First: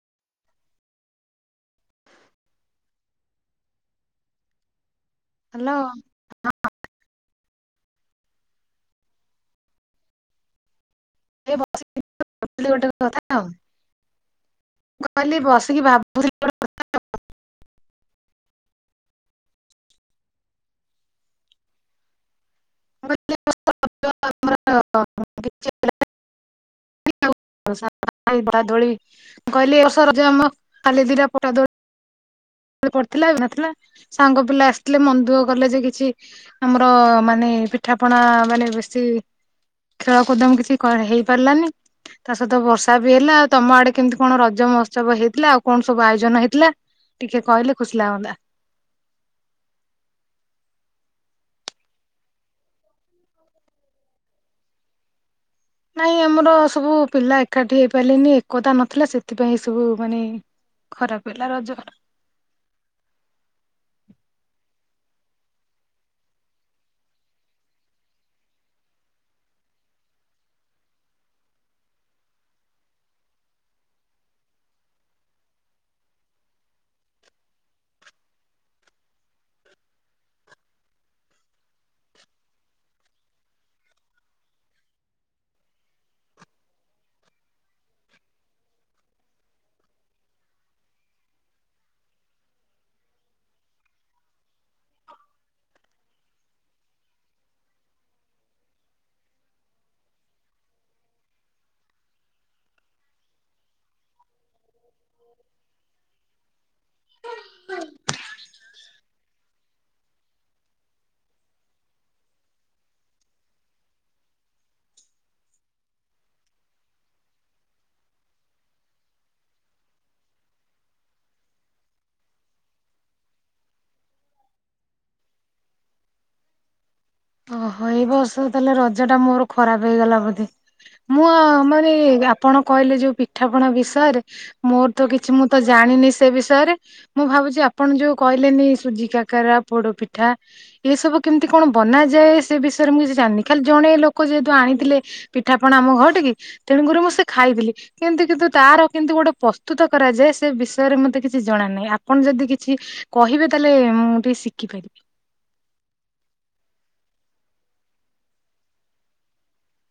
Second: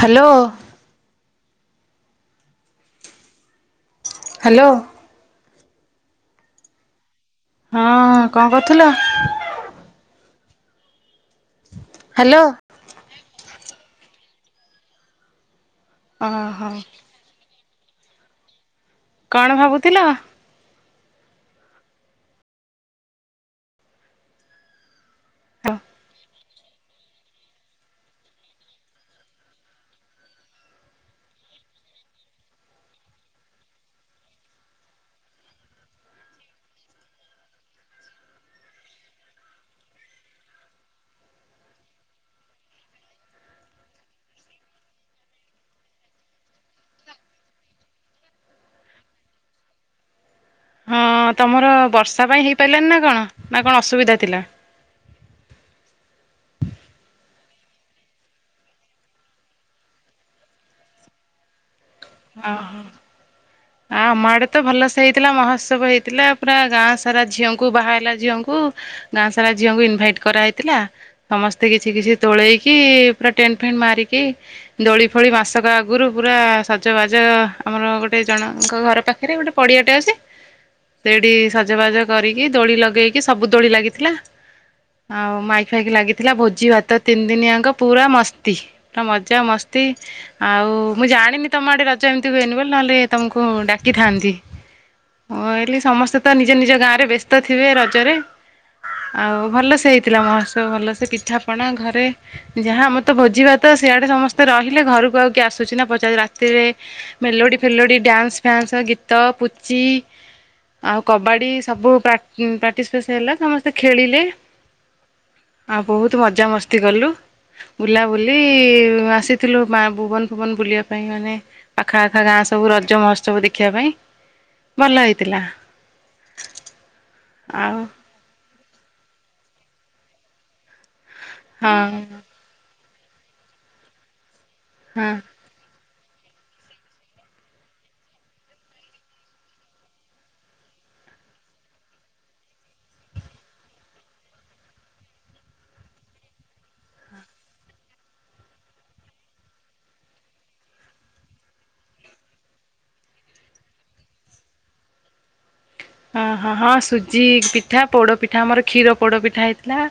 Hello. Hello. Hello. ହଁ କଁ କରୁଥିଲ। ଏ ବସିଥିଲି ହ୍ୟାଲୋ [inaudible] କହିଲି ଗୋଟେ କଥା କଥା ଆଉ ମୁଁ କଇଲି ବସିକି ଭାବୁ ଅଁହଁ। କଣ ଭାବୁଥିଲ? [unintelligible] ଦୋଳିି ମୁଁ କହିଲି ଏ ବର୍ଷ ରଜ ଆମ ଖାଲି ଦିଇଟା ପଟା ଦୋଳିି ପଢିଥିଲା ନଥିଲା ସାଙ୍ଗ ପିଲା ଆସିଥିଲେ ମନ ଦୁଃଖ କଲେଯେ କିଛି ଆମର ମାନେ ପିଠା ପଣା ମାନେ ବେଶୀ ଖେଳ କୁଦମ୍ କିଛି କ ହେଇ ପାରିଲାନି। ତାସହିତ ବର୍ଷାବି ହେଲା ଆଉ ତମ ଆଡ଼େ କେମିତି କଣ ରଜ ମହୋତ୍ସବ ହେଇଥିଲା ଆଉ କଣ ସବୁ ଆୟୋଜନ ହେଇଥିଲା? ଟିକେ କହିଲେ ଖୁସି ଲାଗନ୍ତା? ହଁ ତମର ବର୍ଷା ପାଇଁ ହେଇପାରିଲାନିନା କଣନା କଣ ଅସୁବିଧା ଥିଲା? ନାଇଁ ଆମର ସବୁ ପିଲା ଏକାଠି ହେଇପାରିଲେନି ଏକତା ନଥିଲା ସେଥିପାଇଁ ସବୁ ମାନେ ଖରାପ ହେଲା ରଜର୍ ଓହୋ। ଆ ଆମ ଆଡ଼େତ ଭଲସେ ହେଇଥିଲା ମହୋତ୍ସବ ହେଇଥିଲା ପୁରା ଗାଁସାରା ଝିଅଙ୍କୁ ବାହା ହେଲା ଝିଅଙ୍କୁ ଗାଁସାରା ଝିଅଙ୍କୁ ଇନଭାଇଟ୍ କରାହେଇଥିଲା। ସମସ୍ତେ କିଛି କିଛି ତୋଳେଇକି ପୁରା ଟେଣ୍ଟ ଫେଣ୍ଟ ମାରିକି ଦୋଳି ଫୋଳି ମାସକ ଆଗରୁ ପୁରା ସ ସଜ ବାଜ ଆମର ଗୋଟେ ଜଣଙ୍କ ଘର ପାଖରେ ଗୋଟେ ପଡ଼ିଆଟେ ଅଛି ସେଇଟି ସଜବାଜ କରିକି ଦୋଳି ଲଗେଇକି ସବୁ ଦୋଳି ଲାଗିଥିଲା ଆଉ ମାଇକି ଫାଇକି ଲାଗିଥିଲା ଭୋଜି ଭାତ ତିନି ଦିନିଆଙ୍କ ପୁରା ମସ୍ତି ପୁରା ମଜା ମସ୍ତି ଆଉ ମୁଁ ଜାଣିନି ତମ ଆଡ଼େ ରଜ ଏମିତି ହୁଏନି ବୋଲି ନହେଲେ ତମକୁ ଡାକିଥାନ୍ତି। ମୁଁ ଭାବିଲି ସମସ୍ତେତ ନିଜ ନିଜ ଗାଁରେ ବ୍ୟସ୍ତ ଥିବେ ରଜରେ ଆଉ ଭଲସେ ହେଇଥିଲା ମହୋତ୍ସବ ଭଲସେ ପିଠାପଣା ଘରେ ଯାହା ଆମରତ ଭୋଜିିଭାତ ସିଆଡ଼େ ସମସ୍ତେ ରହିଲେ ଘରକୁ ଆଉକିଏ ଆସୁଚିନା ପଚାରୁ ରା ତିରେ ମେଲୋଡ଼ି ଫେଲୋଡ଼ି ଡ୍ୟାନ୍ସ ଫ୍ୟାନ୍ସ ଗୀତ ପୁଚି ଆଉ କବାଡ଼ି ସବୁ ପ୍ରାଟି ପାର୍ଟିସିପେସ ହେଲା ସମସ୍ତେ ଖେଳିଲେ ଆଉ ବହୁତ୍ ମଜାମସ୍ତି କଲୁ। ବୁଲାବୁଲି ଆସିଥିଲୁ ମା ବୁବନ ଫୁବନ ବୁଲିବାକୁ ପାଇଁ ମାନେ ପାଖା ଆଖା ଗାଁସବୁ ରଜ ମହୋତ୍ସବୁ ଦେଖିବା ପାଇଁ। ଭଲ ହେଇଥିଲା। ଆଉ ଓହୋ ଏଇ ବର୍ଷ ତାହେଲେ ରଜଟା ମୋର ଖରାପ୍ ହେଇଗଲା ବୋଧ। ମୁଁଅଁ ମାନେ ହଁ ଆପଣ କହିଲେ ଯୋଉ ପିଠାପଣା ବିଷୟରେ ମୋରତ ହଁ କିଛି ମୁଁ ତ ଜାଣିନିସେ ବିଷୟରେ ମୁଁ ଭାବୁଚି ଆପଣ ଯୋଉ କହିଲେନି ସୁଜି କାକରା ପୋଡ଼ ପିଠା ଏସବୁ କେମିତି କଣ ବନାଯାଏ ସେବିଷୟରେ ମୁଁ କିଛି ଜାଣିନି ଖାଲି ଜଣେ ଲୋକ ଯେହେତୁ ଆଣିଥିଲେ ପିଠାପଣା ଆମ ଘଟିକି ତେଣୁକରି ମୁଁ ସେଖାଇଥିଲି କେମିତି କିନ୍ତୁ ତାର କିନ୍ତୁ ଗୋଟେ ପ୍ରସ୍ତୁତ କରାଯାଏ ସେବିଷୟରେ ମତେ କିଛି ଜଣାନାହିଁ ଆପଣ ଯଦି କିଛି କହିବେ ତାହେଲେ ମୁଁ ଟିକେ ଶିଖିପାରିବି। ହଁ ହଁ ହଁ ସୁଜି ପିଠା ପୋଡ଼ପିଠା ଆମର କ୍ଷୀର ପୋଡ଼ପିଠା ହେଇଥିଲା।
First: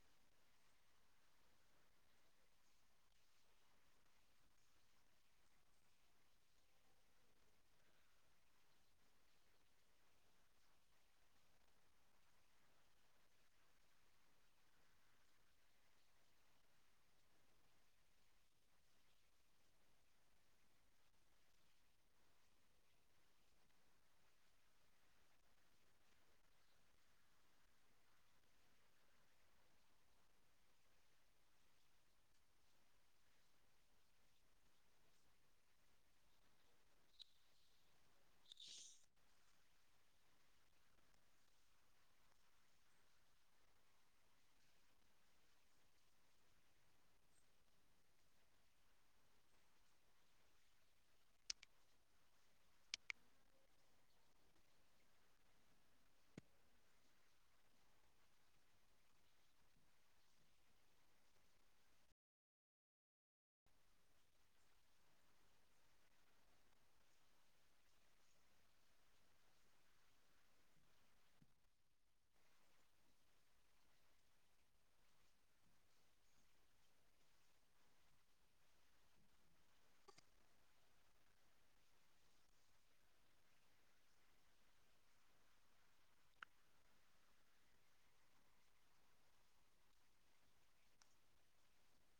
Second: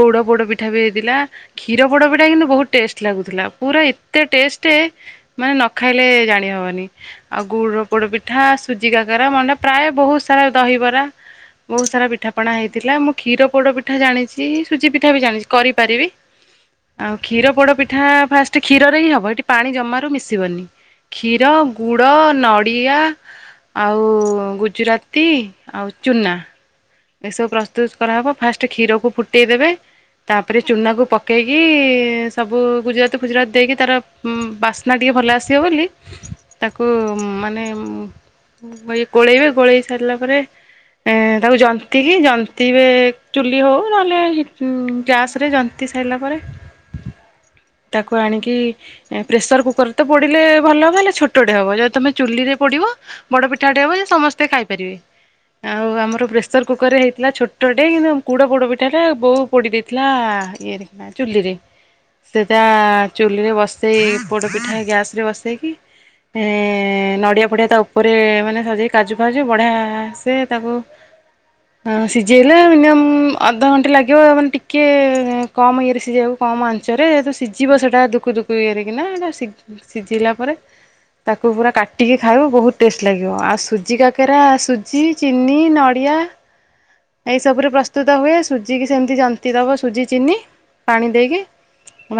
ଗୋଡ଼ ପୋଡ଼ ପିଠାବି ହେଇଥିଲା। କ୍ଷୀର ପୋଡ଼ପିଟା କିନ୍ତୁ ବହୁତ୍ ଟେଷ୍ଟ ଲାଗୁଥିଲା ପୁରା ଏତେ ଟେଷ୍ଟ ମାନେ ନଖାଇଲେ ଜାଣି ହବନି। ଆଉ ଗୁଡ଼ପୋଡ ପିଠା ସୁଜି କାକରା ମଣ୍ତା ମାନେ ପ୍ରାୟ ବହୁତ୍ ସାରା ଦହିବରା ବହୁତ ସାରା ପିଠାପଣା ହେଇଥିଲା। ମୁଁ କ୍ଷୀର ପୋଡ ପିଠା ଜାଣିଚି ସୁଜି ପିଠା ବି ଜାଣିଚି କରିପାରିବି। ଆଉ କ୍ଷୀର ପୋଡ ପିଠା ଫାଷ୍ଟ କ୍ଷୀରରେ ହିଁ ହବ। ହେଠି ପାଣି ଜମାରୁ ମିଶିବନି। କ୍ଷୀର, ଗୁଡ, ନଡ଼ିଆ ଆଉ ଗୁଜୁରା ତି ଆଉ ଚୁନା। ଏସବୁ ପ୍ରସ୍ତୁତ କରାହବ। ଫାଷ୍ଟ କ୍ଷୀରକୁ ଫୁଟେଇଦେବେ। ତାପରେ ଚୁନା କୁ ପକେଇକି ସବୁ ଗୁଜୁରାତି ଫୁଜୁରାତି ଦେଇକି ତାର ହୁଁ ବାସ୍ନା ଟିକେ ଭଲ ଆସିବ ବୋଲି ତାକୁ ମାନେ ଗୋଳେଇବେ ଗୋଳେଇ ସାରିଲା ପରେ ଏ ତାକୁ ଯନ୍ତ ଜନ୍ତିକି ଜନ୍ତିବେ ଚୁଲି ହଉ ନହେଲେ ଗ୍ୟାସ୍ ରେ ଜନ୍ତି ସାରିଲା ପରେ ତାକୁ ଆଣିକି ପ୍ରେସର କୁକର ତ ପୋଡିଲେ ଭଲ ହବ ହେଲେ ଛୋଟଟେ ହବ। ଯଦି ତମେ ଚୁଲି ରେ ପୋଡିବ ବଡ ପିଠାଟେ ହବ ଯେ ସମସ୍ତେ ଖାଇପାରିବେ। ଆଉ ଆମର ପ୍ରେସର କୁକର ରେ ହେଇଥିଲା ଛୋଟଟେ କିନ୍ତୁ ଗୁଡ ପୋଡପିଠା ଟା ବୋଉ ପୋଡ଼ି ଦେଇଥିଲା ଇଏ ରେ କିନା ଚୁଲିରେ। ସେଟା ଚୁଲିରେ ବସେଇ ପୋଡ଼ ପିଠା ଗ୍ୟାସରେ ବସେଇକି ଏ ନଡିଆ ଫଡିଆ ତା ଉପରେ ମାନେ ସଜେଇ କାଜୁ ଫାଜୁ ବଢିଆ ସେ ତାକୁ [inaudible] ହଁ ସିଝେଇଲେ ମିନିମମ୍ ଅଧଘଣ୍ଟେ ଲାଗିବ। ମାନେ ଟିକେ କମ ଇଏରେ ସିଝେଇବାକୁ କମ ଆ ଞ୍ଚରେ ଯେହେତୁ ସିଝିବ ସେଇଟା ଦୁକୁ ଦୁକୁ ଇଏ ରେ କିନା ଏତାକୁ ସିଝିଲା ପରେ ତାକୁ ପୁରା କାଟିକି ଖାଇବ ବହୁତ ଟେଷ୍ଟ ଲାଗିବ। ଆଉ ସୁଜି କାକେରା ସୁଜି ଚିନି, ନଡ଼ିଆ ଏଇସବୁରେ ପ୍ରସ୍ତୁତ ହୁଏ। ସୁଜିିକି ସେମିତି ଜନ୍ତି ଦବ ସୁଜି ଚିନି ପାଣି ଦେଇକି।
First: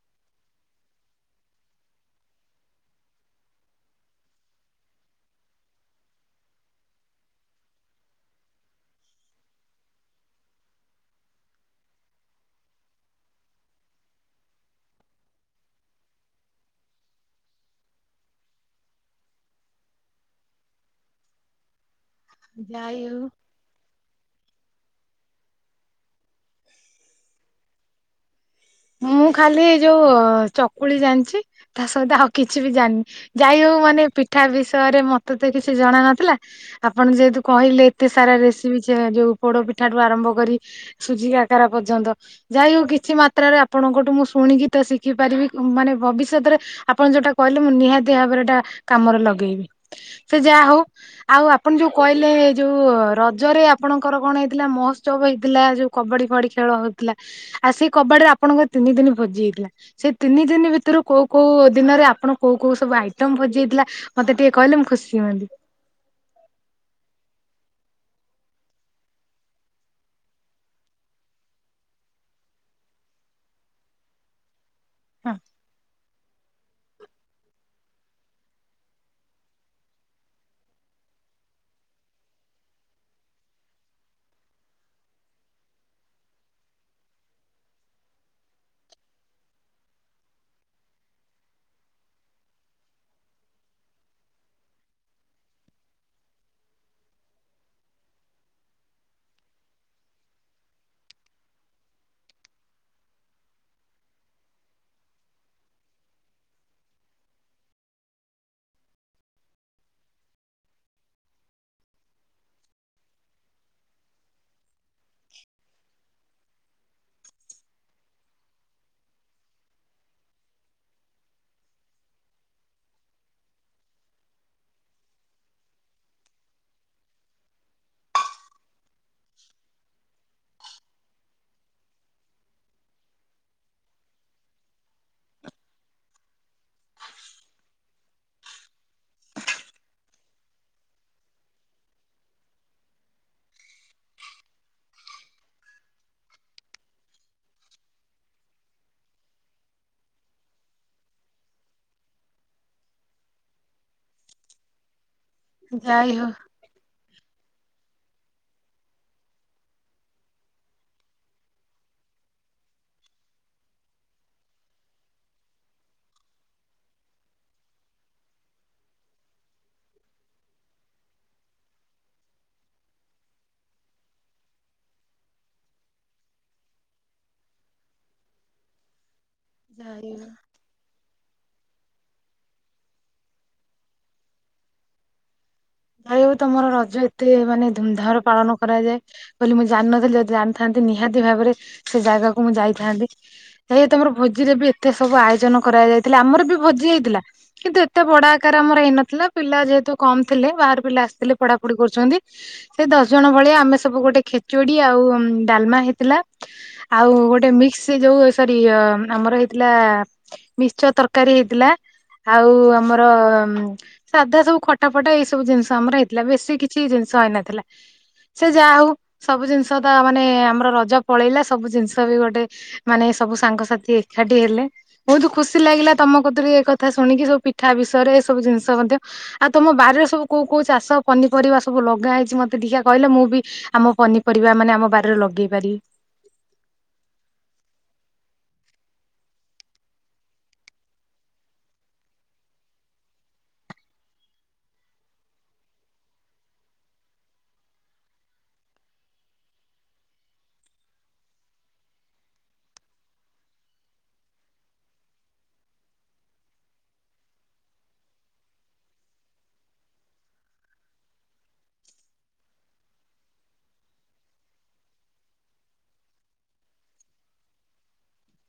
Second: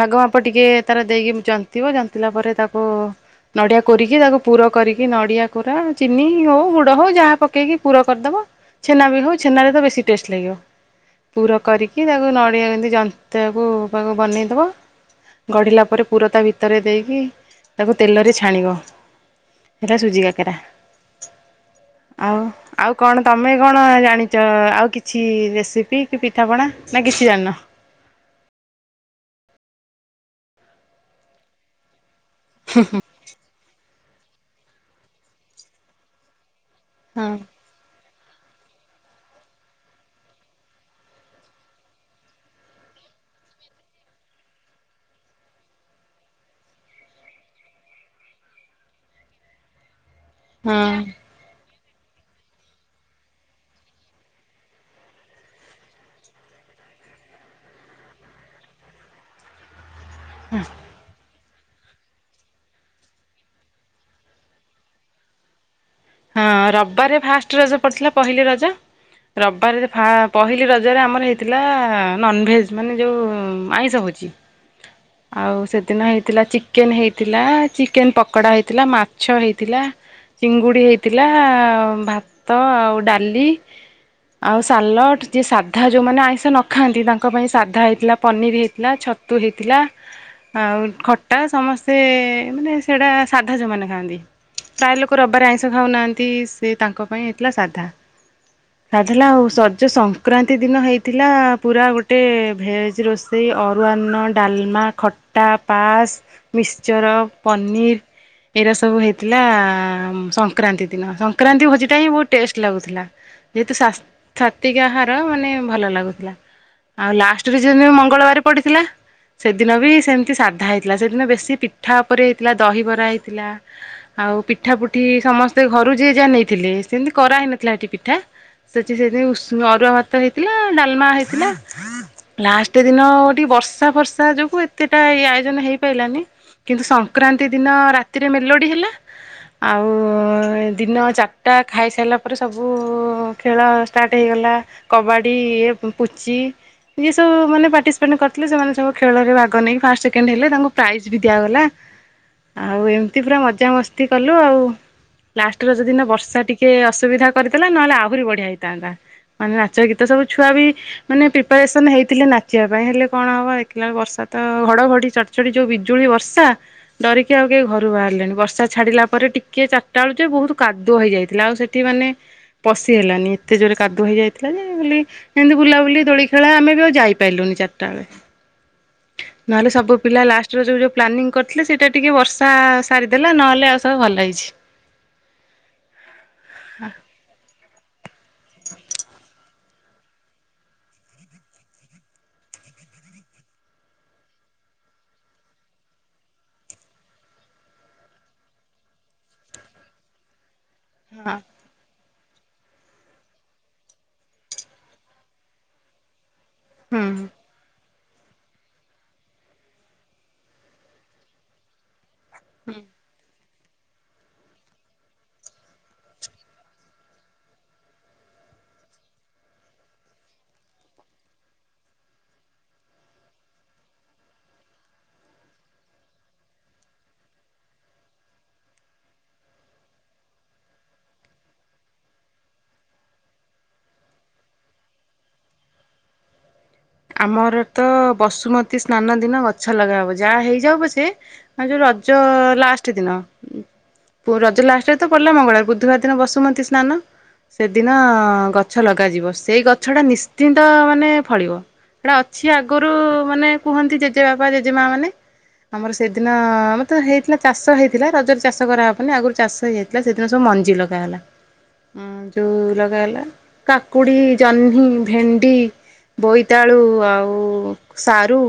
ଭାଗ ମାପ ଟିକେ ତାର ଦେଇକି ଜନ୍ତିବ, ଜନ୍ତିଲା ପରେ ତାକୁ ନଡ଼ିଆ କୋରିକି ତାକୁ ପୁର କରିକି ନଡିଆ କୋରା ଚିନି ହଉ ଗୁଡ ହଉ ଯାହା ପକେଇକି ପୁର କରିଦବ। ଛେନା ବି ହଉ, ଛେନାରେ ତ ବେଶୀ ଟେଷ୍ଟ ଲାଗିବ। ପୁର କରିକି ତାକୁ ନଡ଼ିଆ ଏମତି ଯନ୍ତିବାକୁ ପାଗ ବନେଇ ଦବ। ଗଢ଼ିଲା ପରେ ପୁର ତା ଭିତରେ ଦେଇକି ତାକୁ ତେଲରେ ଛାଣିବ। ହେଇଟା ସୁଜି କାକେରା। ଆଉ, ଆଉ ଯାଇ ହଉ କଣ ତମେ କଣ ଜାଣିଚ ଆଉ କିଛି ରେସିପି କି ପିଠାପଣା ନା କିଛି ଜାଣିନ? ମୁଁ ଖାଲି ଏ ଯୋଉ ଚକୁଳି ଜାଣିଚି ତା ସହିତ ଆଉ କିଛି ବି ଜାଣିିନି। ଯାଇ ହଉ ମାନେ ପିଠା ବିଷୟରେ ମତେ ତ କିଛି ଜଣା ନଥିଲା ଆପଣ ହଁ। ଯେହେତୁ କହିଲେ ଏତେ ସାରା ରେସିପି ଯୋଉ ପୋଡ ପିଠାଠୁ ଆରମ୍ଭ କରି ସୁଜି କାକାରା ପର୍ଯ୍ୟନ୍ତ ଯାଇ ହଉ କିଛି ମାତ୍ରାରେ ଆ ଆପଣଙ୍କଠୁ ମୁଁ ଶୁଣିକି ତ ଶିଖିପାରିବି। ମାନେ ଭବିଷ୍ୟତରେ ଆପଣ ଯୋଉଟା କହିଲେ ମୁଁ ନିହାତି ଭାବରେ ଏଟା କାମରେ ଲଗେଇବି। ସେ ଯାହା ହଉ ହଁ ଆଉ ଆ ଆପଣ ଯୋଉ କହିଲେ ଯୋଉ ରଜରେ ଆପଣଙ୍କର କଣ ହେଇଥିଲା ମହୋତ୍ସବ ହେଇଥିଲା ଯୋଉ କବାଡି କବାଡି ଖେଳ ହଉଥିଲା। ଆଉ ସେଇ କବାଡିରେ ଆ ଆପଣଙ୍କ ର ତିନି ଦିନ ଭୋଜି ହେଇଥିଲା। ସେଇ ତିନି ଦିନ ଭିତରୁ କୋଉ କୋଉ ଦିନରେ ଆପଣ କୋଉ କୋଉ ସବୁ ଆଇଟମ୍ ଭୋଜି ହେଇଥିଲା ମତେ ଟିକେ କହିଲେ ମୁଁ ଖୁସି ହୁଅନ୍ତି? ହଁ, ରବିବାରରେ ଫାଷ୍ଟ ରଜ ପଡିଥିଲା ପହିଲି ରଜ। ରବିବାରେ ଫା ପହିଲି ରଜରେ ଆମର ହେଇଥିଲା ନନଭେଜ୍ ମାନେ ଯୋଉ ଆଇଁଷ ଭୋଜି। ହଁ ଆଉ ସେଦିନ ହେଇଥିଲା ଚି ଚିକେନ୍ ହେଇଥିଲା, ଚିକେନ ପକୋଡ଼ା ହେଇଥିଲା ମାଛ ହେଇଥିଲା ଚିଙ୍ଗୁଡ଼ି ହେଇ ଥିଲା ଭାତ ଆଉ ଡାଲି। ଆଉ ସାଲଡ଼। ଯିଏ ସାଧା ଯୋଉମାନେ ଆଇଁଷ ନ ଖାଆନ୍ତି ତାଙ୍କ ପାଇଁ ସାଧା ହେଇଥିଲା ପନିର ହେଇଥିଲା ଛ ତୁଲିଥିଲା। ଆଉ ଖଟା ସମସ୍ତେ ମାନେ ସେଟା ସାଧା ଯୋଉ ମାନେ ଖାଆନ୍ତି। ପ୍ରାୟ ଲୋକ ରବିବାରେ ଆଇଁଷ ଖାଉନାହାନ୍ତି ସେ ତାଙ୍କ ପାଇଁ ହେଇଥିଲା ସାଧା। [inaudible] ଥିଲା ଆଉ ରଜ ସଂକ୍ରାନ୍ତି ଦିନ ହେଇଥିଲା ପୁରା ଗୋଟେ ଭେଜ ରୋଷେ ସେଇ ଅରୁଆ ଅନ୍ନ, ଡାଲମା, ଖଟା, ପାସ୍, ମିକ୍ସଚର, ପନିର୍ ଏରା ସବୁ ହେଇଥିଲା ସମ୍ ସଂକ୍ରାନ୍ତି ଦିନ, ସଂକ୍ରାନ୍ତି ଭୋଜିଟା ହିଁ ବହୁତ ଟେଷ୍ଟ ଲାଗୁଥିଲା। ଯେହେତୁ ସ୍ୱାତିକ ଆହାର ମାନେ ଭଲ ଲାଗୁଥିଲା। ଆଉ ଲାଷ୍ଟ ରଜ ଦିନ ମଙ୍ଗଳବାର ପଡ଼ିଥିଲା। ସେଦିନ ବି ସେମିତି ସାଧା ହେଇଥିଲା ସେଦିନ ବେଶୀ ପିଠା ଉପରେ ହେଇଥିଲା ଦହିବରା ହେଇଥିଲା। ଆଉ ପିଠା ପୁଠି ସମସ୍ତେ ଘରୁ ଜିଏ ଯାହା ନେଇଥିଲେ ସେମିତି କରାହେଇନଥିଲା ଏଠି ପିଠା। ସେଠି ସେ ଯୋଉ ଉସୁ ଅରୁଆ ଭାତ ହେଇଥିଲା ଡାଲମା ହେଇଥିଲା। ଲାଷ୍ଟ ଦିନ ଟିକେ ବର୍ଷା ଫର୍ଷା ଯୋଗୁ ଏତେଟା ଆୟୋଜନ ହେଇପାରିଲାନି। କିନ୍ତୁ ସଂକ୍ରାନ୍ତି ଦିନ ରାତିରେ ମେଲୋଡି ହେଲା ଆଉ ସଂକ୍ରାନ୍ତି ଦିନ ଚାରଟା ଖାଇସାରିଲା ପରେ ସବୁ ଖେଳ ଷ୍ଟାର୍ଟ ହେଇଗଲା। କବାଡି, ପୁଚି ଯିଏ ସବୁ ମାନେ ପାର୍ଟିସିପେଟ କରିଥିଲେ ସେମାନେ ସବୁ ଖେଳରେ ଭାଗ ନେଇକି ଫାଷ୍ଟ ସେକେଣ୍ଡ ହେଲେ ତାଙ୍କୁ ପ୍ରାଇଜ୍ ବି ଦିଆଗଲା। ଆଉ ଏମିତି ପୁରା ମଜାମସ୍ତି କଲୁ ଆଉ ଲାଷ୍ଟ ରଜ ଦିିନ ଯାଇ ହଉ ବର୍ଷା ଟିକେ ଅସୁବିଧା କରିଦେଲା ନହେଲେ ଆହୁରି ବଢିଆ ହେଇଥାନ୍ତା। ମାନେ ନାଚ ଗୀତ ସବୁ ଛୁଆ ବି ମାନେ ପ୍ରିପାରେସନ ହେଇଥିଲେ ନାଚିବା ପାଇଁ ହେଲେ କଣ ହବ ଦେଖିଲ ବର୍ଷା ତ ଘଡଘଡି ଚଡ୍ ଚଡି ଯୋଉ ବିଜୁଳି ବର୍ଷା ଡରିକି ଆଉ କେହି ଘରୁ ବାହାରିଲେନି ବର୍ଷା ଛାଡିଲା ପରେ ଟିକେ ସଂଧ୍ୟା ବେଳକୁ ଯେ ବହୁତ କାଦୁଅ ହେଇଯାଇଥିଲା ଆଉ ସେଠି ମାନେ ପଶି ହେଲାନି ଏତେ ଜୋରେ କାଦୁଅ ହୋଇଯାଇଥିଲା ଯେ ବୋଲି ଏମତି ବୁଲାବୁଲି ଦୋଳି ଖେଳା ଆମେ ବି ଆଉ ଯାଇପାରିଲୁନି ଚାରିଟା ବେଳେ ନହେଲେ ସବୁ ଯାଇ ପିଲା ହଉ ଲାଷ୍ଟ ରଜରେ ଯୋଉ ଯୋଉ ପ୍ଲାନିଂ କରିଥିଲେ ସେଇଟା ଟିକେ ବର୍ଷା ସାରିଦେଲା ନହେଲେ ଆଉ ସବୁ ଭଲ ହେଇଛି। ହେଲେବି ତମର ରଜ ଏତେ ମାନେ ଧୁମଧାମରେ ପାଳନ କରାଯାଏ। ବୋଲି ମୁଁ ଜାଣିନଥିଲି ଯଦି ଜାଣିଥାନ୍ତି ନିହାତି ଭାବରେ ସେ ଜାଗାକୁ ମୁଁ ଯାଇଥାନ୍ତି। ସେ ତମର ଭୋଜିରେ ବି ଏତେ ସବୁ ଆୟୋଜନ କରାଯାଇଥିଲା ଆମର ବି ଭୋଜି ହେଇଥିଲା। କିନ୍ତୁ ଏତେ ବଡା ଆକାର ଆମର ହେଇନଥିଲା ପିଲା ଯେହେତୁ କମ ଥିଲେ ବାହାର ପିଲା ଆସିଥିଲେ ହଁ ପଢା ପଢ଼ି କରୁଛନ୍ତି ସେ ଦଶ ଜଣ ଭଳିଆ ଆମେ ସବୁ ଗୋଟେ ଖେଚୁଡି ଆଉ ଡାଲମା ହେଇଥିଲା। ଆଉ ହୁଁ। ଗୋଟେ ମିକ୍ସ ସେ ଯୋଉ ସରି ଆମର ହେଇଥିଲା ମିକ୍ସଚର ତରକାରୀ ହେଇଥିଲା। ଆଉ ଆମର ସାଧା ସବୁ ଖଟା ଫଟା ଏଇ ସବୁ ଜିନିଷ ଆମର ହେଇଥିଲା ବେଶୀ କିଛି ଜିନିଷ ହେଇନଥିଲା। ସେ ଯାହା ହଉ ସବୁ ଜିନିଷ ତା ମାନେ ଆମର ରଜ ପଳେଇଲା ସବୁ ଜିନିଷ ବି ଗୋଟେ ମାନେ ସବୁ ସାଙ୍ଗସାଥି ଏକାଠି ହେଲେ। ବହୁତ ଖୁସି ଲାଗିଲା ତମ କତିରୁ ଏ କଥା ଶୁଣିକି ସବୁ ପିଠା ବିଷୟରେ ଏ ସବୁ ଜିନିଷ ମଧ୍ୟ ଆଉ ତମ ବାରିରେ ସବୁ କୋଉ କୋଉ ଚାଷ ପନିପରିବା ସବୁ ଲଗା ହେଇଛି ମତେ ଦେଖିଆ କହିଲେ ମୁଁ ବି ଆମ ପନିପରିବା ମାନେ ଆମ ବାଡିରେ ଲଗେଇ ପାରିବି। ଆମର ତ ବସୁମତୀ ସ୍ନାନ ଦିନ ଗଛ ଲଗା ହବ ଯାହା ହେଇଯାଉ ପଛେ ଆଁ ଯୋଉ ରଜ ଲାଷ୍ଟ ଦିନ। ପୁ ରଜ ଲାଷ୍ଟରେ ତ ପଡ଼ିଲା ମଙ୍ଗଳବାର ବୁଧବାର ଦିନ ବସୁମତି ସ୍ନାନ। ସେଦିନ ଗଛ ଲଗାଯିବ ସେଇ ଗଛଟା ନିଶ୍ଚିନ୍ତ ମାନେ ଫଳିବ। ଏଡା ଅଛି ଆଗରୁ ମାନେ କୁହନ୍ତି ଜେଜେ ବାପା ଜେଜେ ମା ମାନେ। ଆମର ସେଦିନ ଆମତ ହେଇଥିଲା ଚାଷ ହେଇଥିଲା ରଜରେ ଚାଷ କରାହେବନି ଆଗରୁ ଚାଷ ହେଇଯାଇ ଥିଲା ସେଦିନ ସବୁ ମଞ୍ଜି ଲଗା ହେଲା। ଉମ ଯୋଉ ଲଗା ହେଲା କାକୁଡି, ଜହ୍ନି, ଭେଣ୍ଡି, ବୋଇ ତାଳୁ ଆଉ ସାରୁ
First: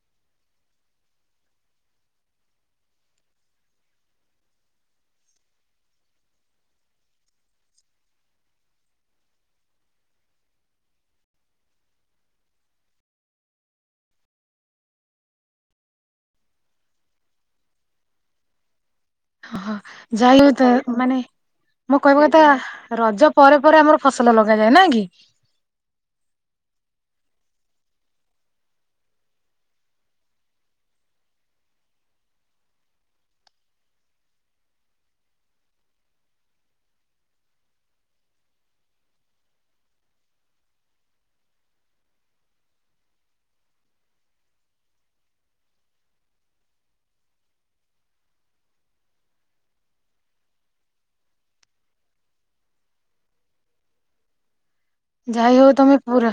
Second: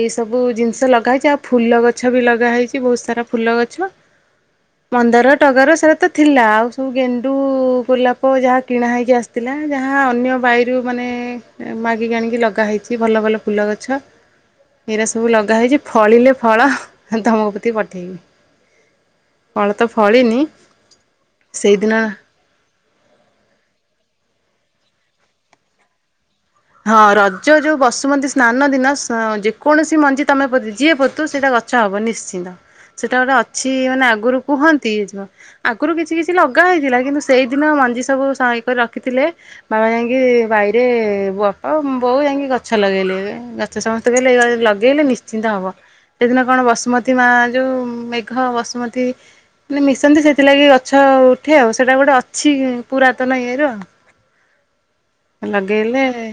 ଏଇ ସବୁ ଜିନିଷ ଲଗା ହେଇଚି। ଆଉ ଫୁଲ ଗଛ ବି ଲଗା ହେଇଛି ବହୁତ ସାରା ଫୁଲ ଗଛ। ମନ୍ଦାର ଟଗାର ସେ ତ ଥିଲା। ଆଉ ସବୁ ଗେଣ୍ଡୁ ଗୋଲାପ ଯାହା କିଣା ହେଇକି ଆସ ଥିଲା ଯାହା ଅନ୍ୟ ବାଇରୁ ମାନେ ଏ ମା ଘିକ ଆଣିକି ଲଗା ହେଇଛି ଭଲ ଭଲ ଫୁଲ ଗଛ। ହେରା ସବୁ ଲଗା ହେଇଛି ଫଳିଲେ ଫଳ ଧମ ପୋତି ପଠେଇବି। ଫଳ ଓହ ତ ଫଳିନି ଯାଲୁ ତ ମାନେ ମୁଁ ସେଇଦିନ କହିବା କ ତା ରଜ ପରେ ପରେ ଆମର ଫସଲ ଲଗାଯାଏ ନାଇ କି? ହଁ ରଜ ଯୋଉ ବସୁମନ୍ତ ସ୍ନାନ ଦିନ ସ ଯେକୌଣସି ମଞ୍ଜି ତମେ ପୋତି ଯିଏ ପୋତୁ ସେତା ଗ ଚ ହବ ନିଶ୍ଚିନ୍ତ ସେଟା ଗୋଟେ ଅଛି ମାନେ ଆଗରୁ କୁହନ୍ତି ଯ ଆଗରୁ କିଛି କିଛି ଲଗା ହେଇଥିଲା କିନ୍ତୁ ସେଇଦିନ ମଞ୍ଜି ସବୁ ସୈକ ରଖିଥିଲେ ମାମା ଯାଇକି ବାଇରେ ବ ଓଉ ବୋଉ ଯାଇକି ଗଛ ଲଗେଇଲେ ଏ ଗଛ ସମସ୍ତେ କହିଲେ [unintelligible] ଲଗେଇଲେ ନିଶ୍ଚିନ୍ତ ହବ। ସେଦିନ କଣ ବସୁମତୀ ମା ଯୋଉ ମେଘ ବସୁମତୀ ନେ ମିଶନ୍ତି ସେଥିଲାଗି ଗଛ ଉଠେ ଆଉ ସେଇଟା ଗୋଟେ ଅଛି ପୁରାତନ ଇଏ ର। ଝାଇ ହଉ ତମେ ପୁର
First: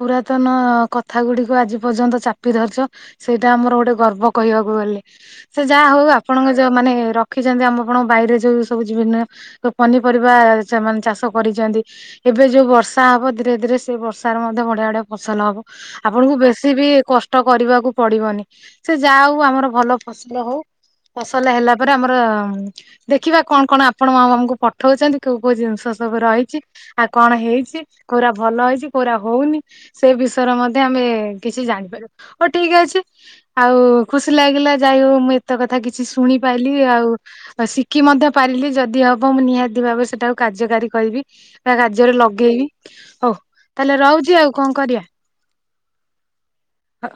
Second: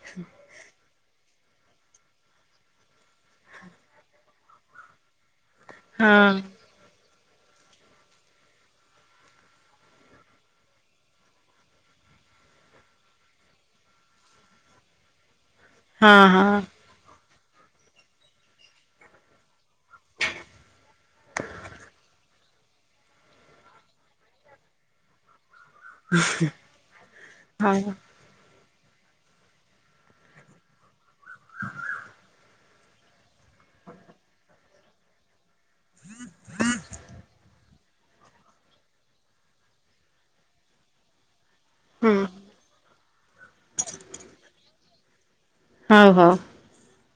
ପୁରାତନ ଅ କଥା ଗୁଡକୁ ଆଜି ପର୍ଯ୍ୟନ୍ତ ଚାପି ଧରିଚ, ସେଇଟା ଆମର ଗୋଟେ ଗର୍ବ କହିବାକୁ ଗଲେ। ସେ ଯାହା ହଉ ହଁ ଆପଣଙ୍କ ଯୋଉ ମାନେ ରଖିଛନ୍ତି ଆମ ପଣଙ୍ ବାଇରେ ଯୋଉ ସବୁ ଜିଭିନ୍ନ ଓ ପନିପରିବା ସେମାନେ ଚାଷ କରିଛନ୍ତି ଏବେ ଯୋଉ ବସ ସା ହବ ଧୀରେ ଧୀରେ ସେ ବର୍ଷାରେ ମଧ୍ୟ ବଢିଆ ବଡିଆ ଫସଲ ହବ ହଁ ଆପଣଙ୍କୁ ହଁ ବେଶୀ ବି କଷ୍ ଟ କରିବାକୁ ପଡିବନି ସେ ଯା ହଉ ଆମର ଭଲ ଫସଲ ହଉ। ଫସଲ ହେଲା ପରେ ଆମର ଉମ୍ ଦେଖିବା କଣ କଣ ଆପଣ ମାଉ ଆମକୁ ପଠଉଚନ୍ତି କୋଉ କୋଉ ଜିନିଷ ସବୁ ରହିଚି ଆଉ କଣ ହେଇଚି ହଉ କୋଉରା ଭଲ ହେଇଚି କୋଉରା ହଉନି ସେ ବିଷୟରେ ମଧ୍ୟ ଆମେ କିଛି ଜାଣିପାରି। ଓ ଟିଗ ଅଛି ଆଉ ଖୁସି ଲାଗିଲା ଯାଇ ହଉ ମୁଁ ଏତେ କଥା କିଛି ଶୁଣିପାଇଲିି ଆଉ ଓ ଶିଖି ମଧ୍ୟ ପାରିଲି ଯଦି ହବ ମୁଁ ନିହାତି ଭାବେ ସେଟାକୁ କାର୍ଯ୍ୟକାରୀ କରିବି। ତା ହୁଁ କାର୍ଯ୍ୟରେ ଲଗେଇବି ହଉ ତାହେଲେ ରହୁଚି ଆଉ କଁ କରିଆ। ହଉ ହଉ। ହ।